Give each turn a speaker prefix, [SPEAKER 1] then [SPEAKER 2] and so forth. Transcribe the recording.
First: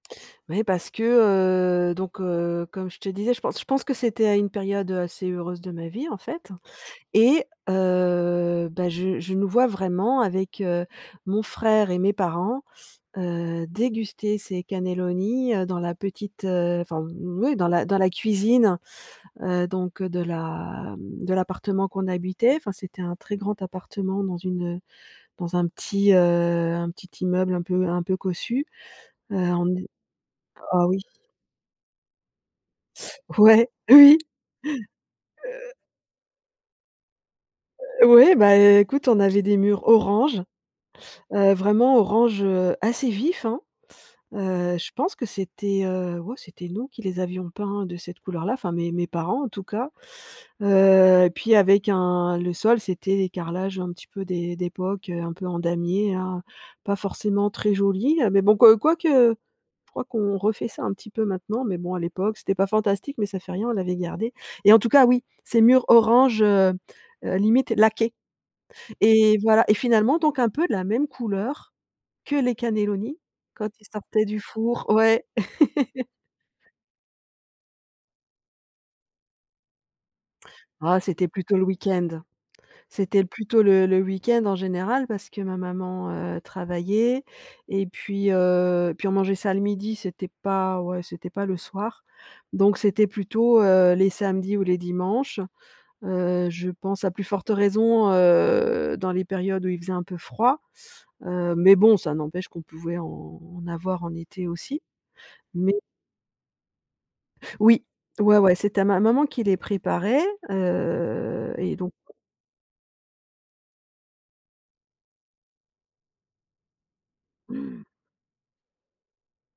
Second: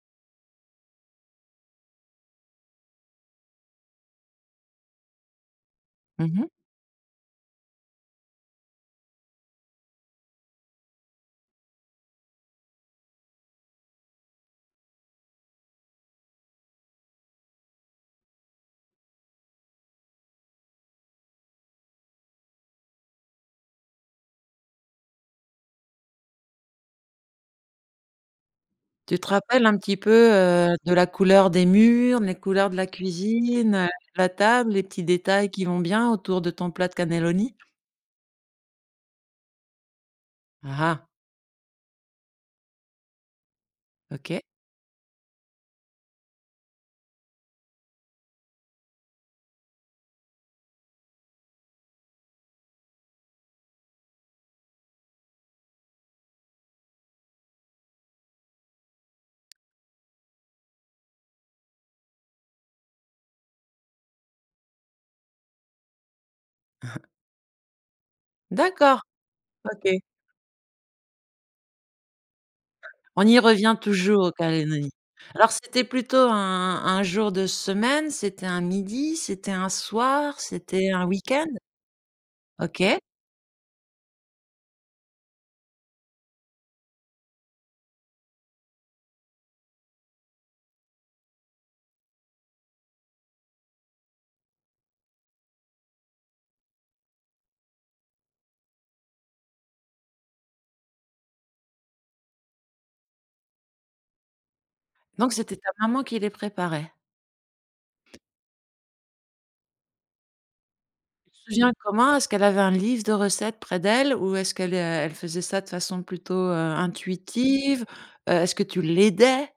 [SPEAKER 1] Ouais parce que, heu, donc heu, comme je te disais, je pense je pense que c'était à une période, heu, assez heureuse de ma vie en
[SPEAKER 2] Mmh
[SPEAKER 1] fait
[SPEAKER 2] mh.
[SPEAKER 1] et heu, bah je je nous vois vraiment avec, heu, mon frère et mes parents, heu, déguster ces cannelloni, heu, dans la petite, heu enfin, oui dans la dans la cuisine, heu, donc heu, de la m de l'appartement qu'on habitait. Enfin c'était un très grand appartement dans une, heu, dans un petit, heu, un petit immeuble un peu un peu cossu.
[SPEAKER 2] Tu te
[SPEAKER 1] Heu,
[SPEAKER 2] rappelles
[SPEAKER 1] on
[SPEAKER 2] un
[SPEAKER 1] n
[SPEAKER 2] petit peu, heu,
[SPEAKER 1] ah
[SPEAKER 2] de
[SPEAKER 1] oui!
[SPEAKER 2] la couleur des murs, les couleurs de la
[SPEAKER 1] Ouais,
[SPEAKER 2] cuisine, heu,
[SPEAKER 1] oui,
[SPEAKER 2] la table, les petits détails,
[SPEAKER 1] heu
[SPEAKER 2] qui vont bien autour de ton plat de cannelloni?
[SPEAKER 1] O ouais bah, écoute on avait des murs orange,
[SPEAKER 2] Ah ah!
[SPEAKER 1] heu, vraiment orange, heu, assez vif, hein.
[SPEAKER 2] OK.
[SPEAKER 1] Heu, je pense que c'était, heu, ouais, c'était nous qui les avions peints de cette couleur-là, enfin mes mes parents en tout cas. Heu, et puis avec un le sol c'était les carrelages un petit peu d'é d'époque, heu, un peu en damier, hein, pas forcément très jolis. Heu, mais bon, que quoique je crois qu'on refait ça un petit peu maintenant, mais bon, à l'époque, c'était pas fantastique, mais ça fait rien, on l'avait gardé et en tout cas, oui, ces murs orange, heu heu, limite laqués
[SPEAKER 2] D'accord.
[SPEAKER 1] et voilà et
[SPEAKER 2] OK.
[SPEAKER 1] finalement, donc un peu de la même couleur que les cannellonis
[SPEAKER 2] On y
[SPEAKER 1] quand
[SPEAKER 2] revient
[SPEAKER 1] ils sortaient
[SPEAKER 2] toujours aux
[SPEAKER 1] du four.
[SPEAKER 2] cannelloni.
[SPEAKER 1] Ouais.
[SPEAKER 2] Alors, c'était plutôt un un jour de semaine? C'était un midi? C'était un soir? C'était
[SPEAKER 1] Oh,
[SPEAKER 2] un
[SPEAKER 1] c'était
[SPEAKER 2] week-end?
[SPEAKER 1] plutôt le week-end.
[SPEAKER 2] OK.
[SPEAKER 1] C'était plutôt le le week-end, en général, parce que ma maman, heu, travaillait, et puis, heu, puis on mangeait ça le midi. C'était pas ouais, c'était pas le soir, donc c'était plutôt, heu, les samedis ou les dimanches. Heu, je pense, à plus forte raison, heu, dans les périodes où il faisait un peu froid. Heu, mais bon, ça n'empêche qu'on pouvait en avoir en été aussi,
[SPEAKER 2] Donc c'était ta
[SPEAKER 1] mais
[SPEAKER 2] maman qui les préparait?
[SPEAKER 1] Oui. Ouais, ouais, c'était à ma maman qui les préparait.
[SPEAKER 2] Tu te
[SPEAKER 1] Heu,
[SPEAKER 2] souviens
[SPEAKER 1] et donc
[SPEAKER 2] comment? Est-ce qu'elle avait un livre de recettes près d'elle, ou est-ce qu'elle, heu, elle faisait ça de façon plutôt, heu, intuitive? Heu, est-ce que tu l'aidais?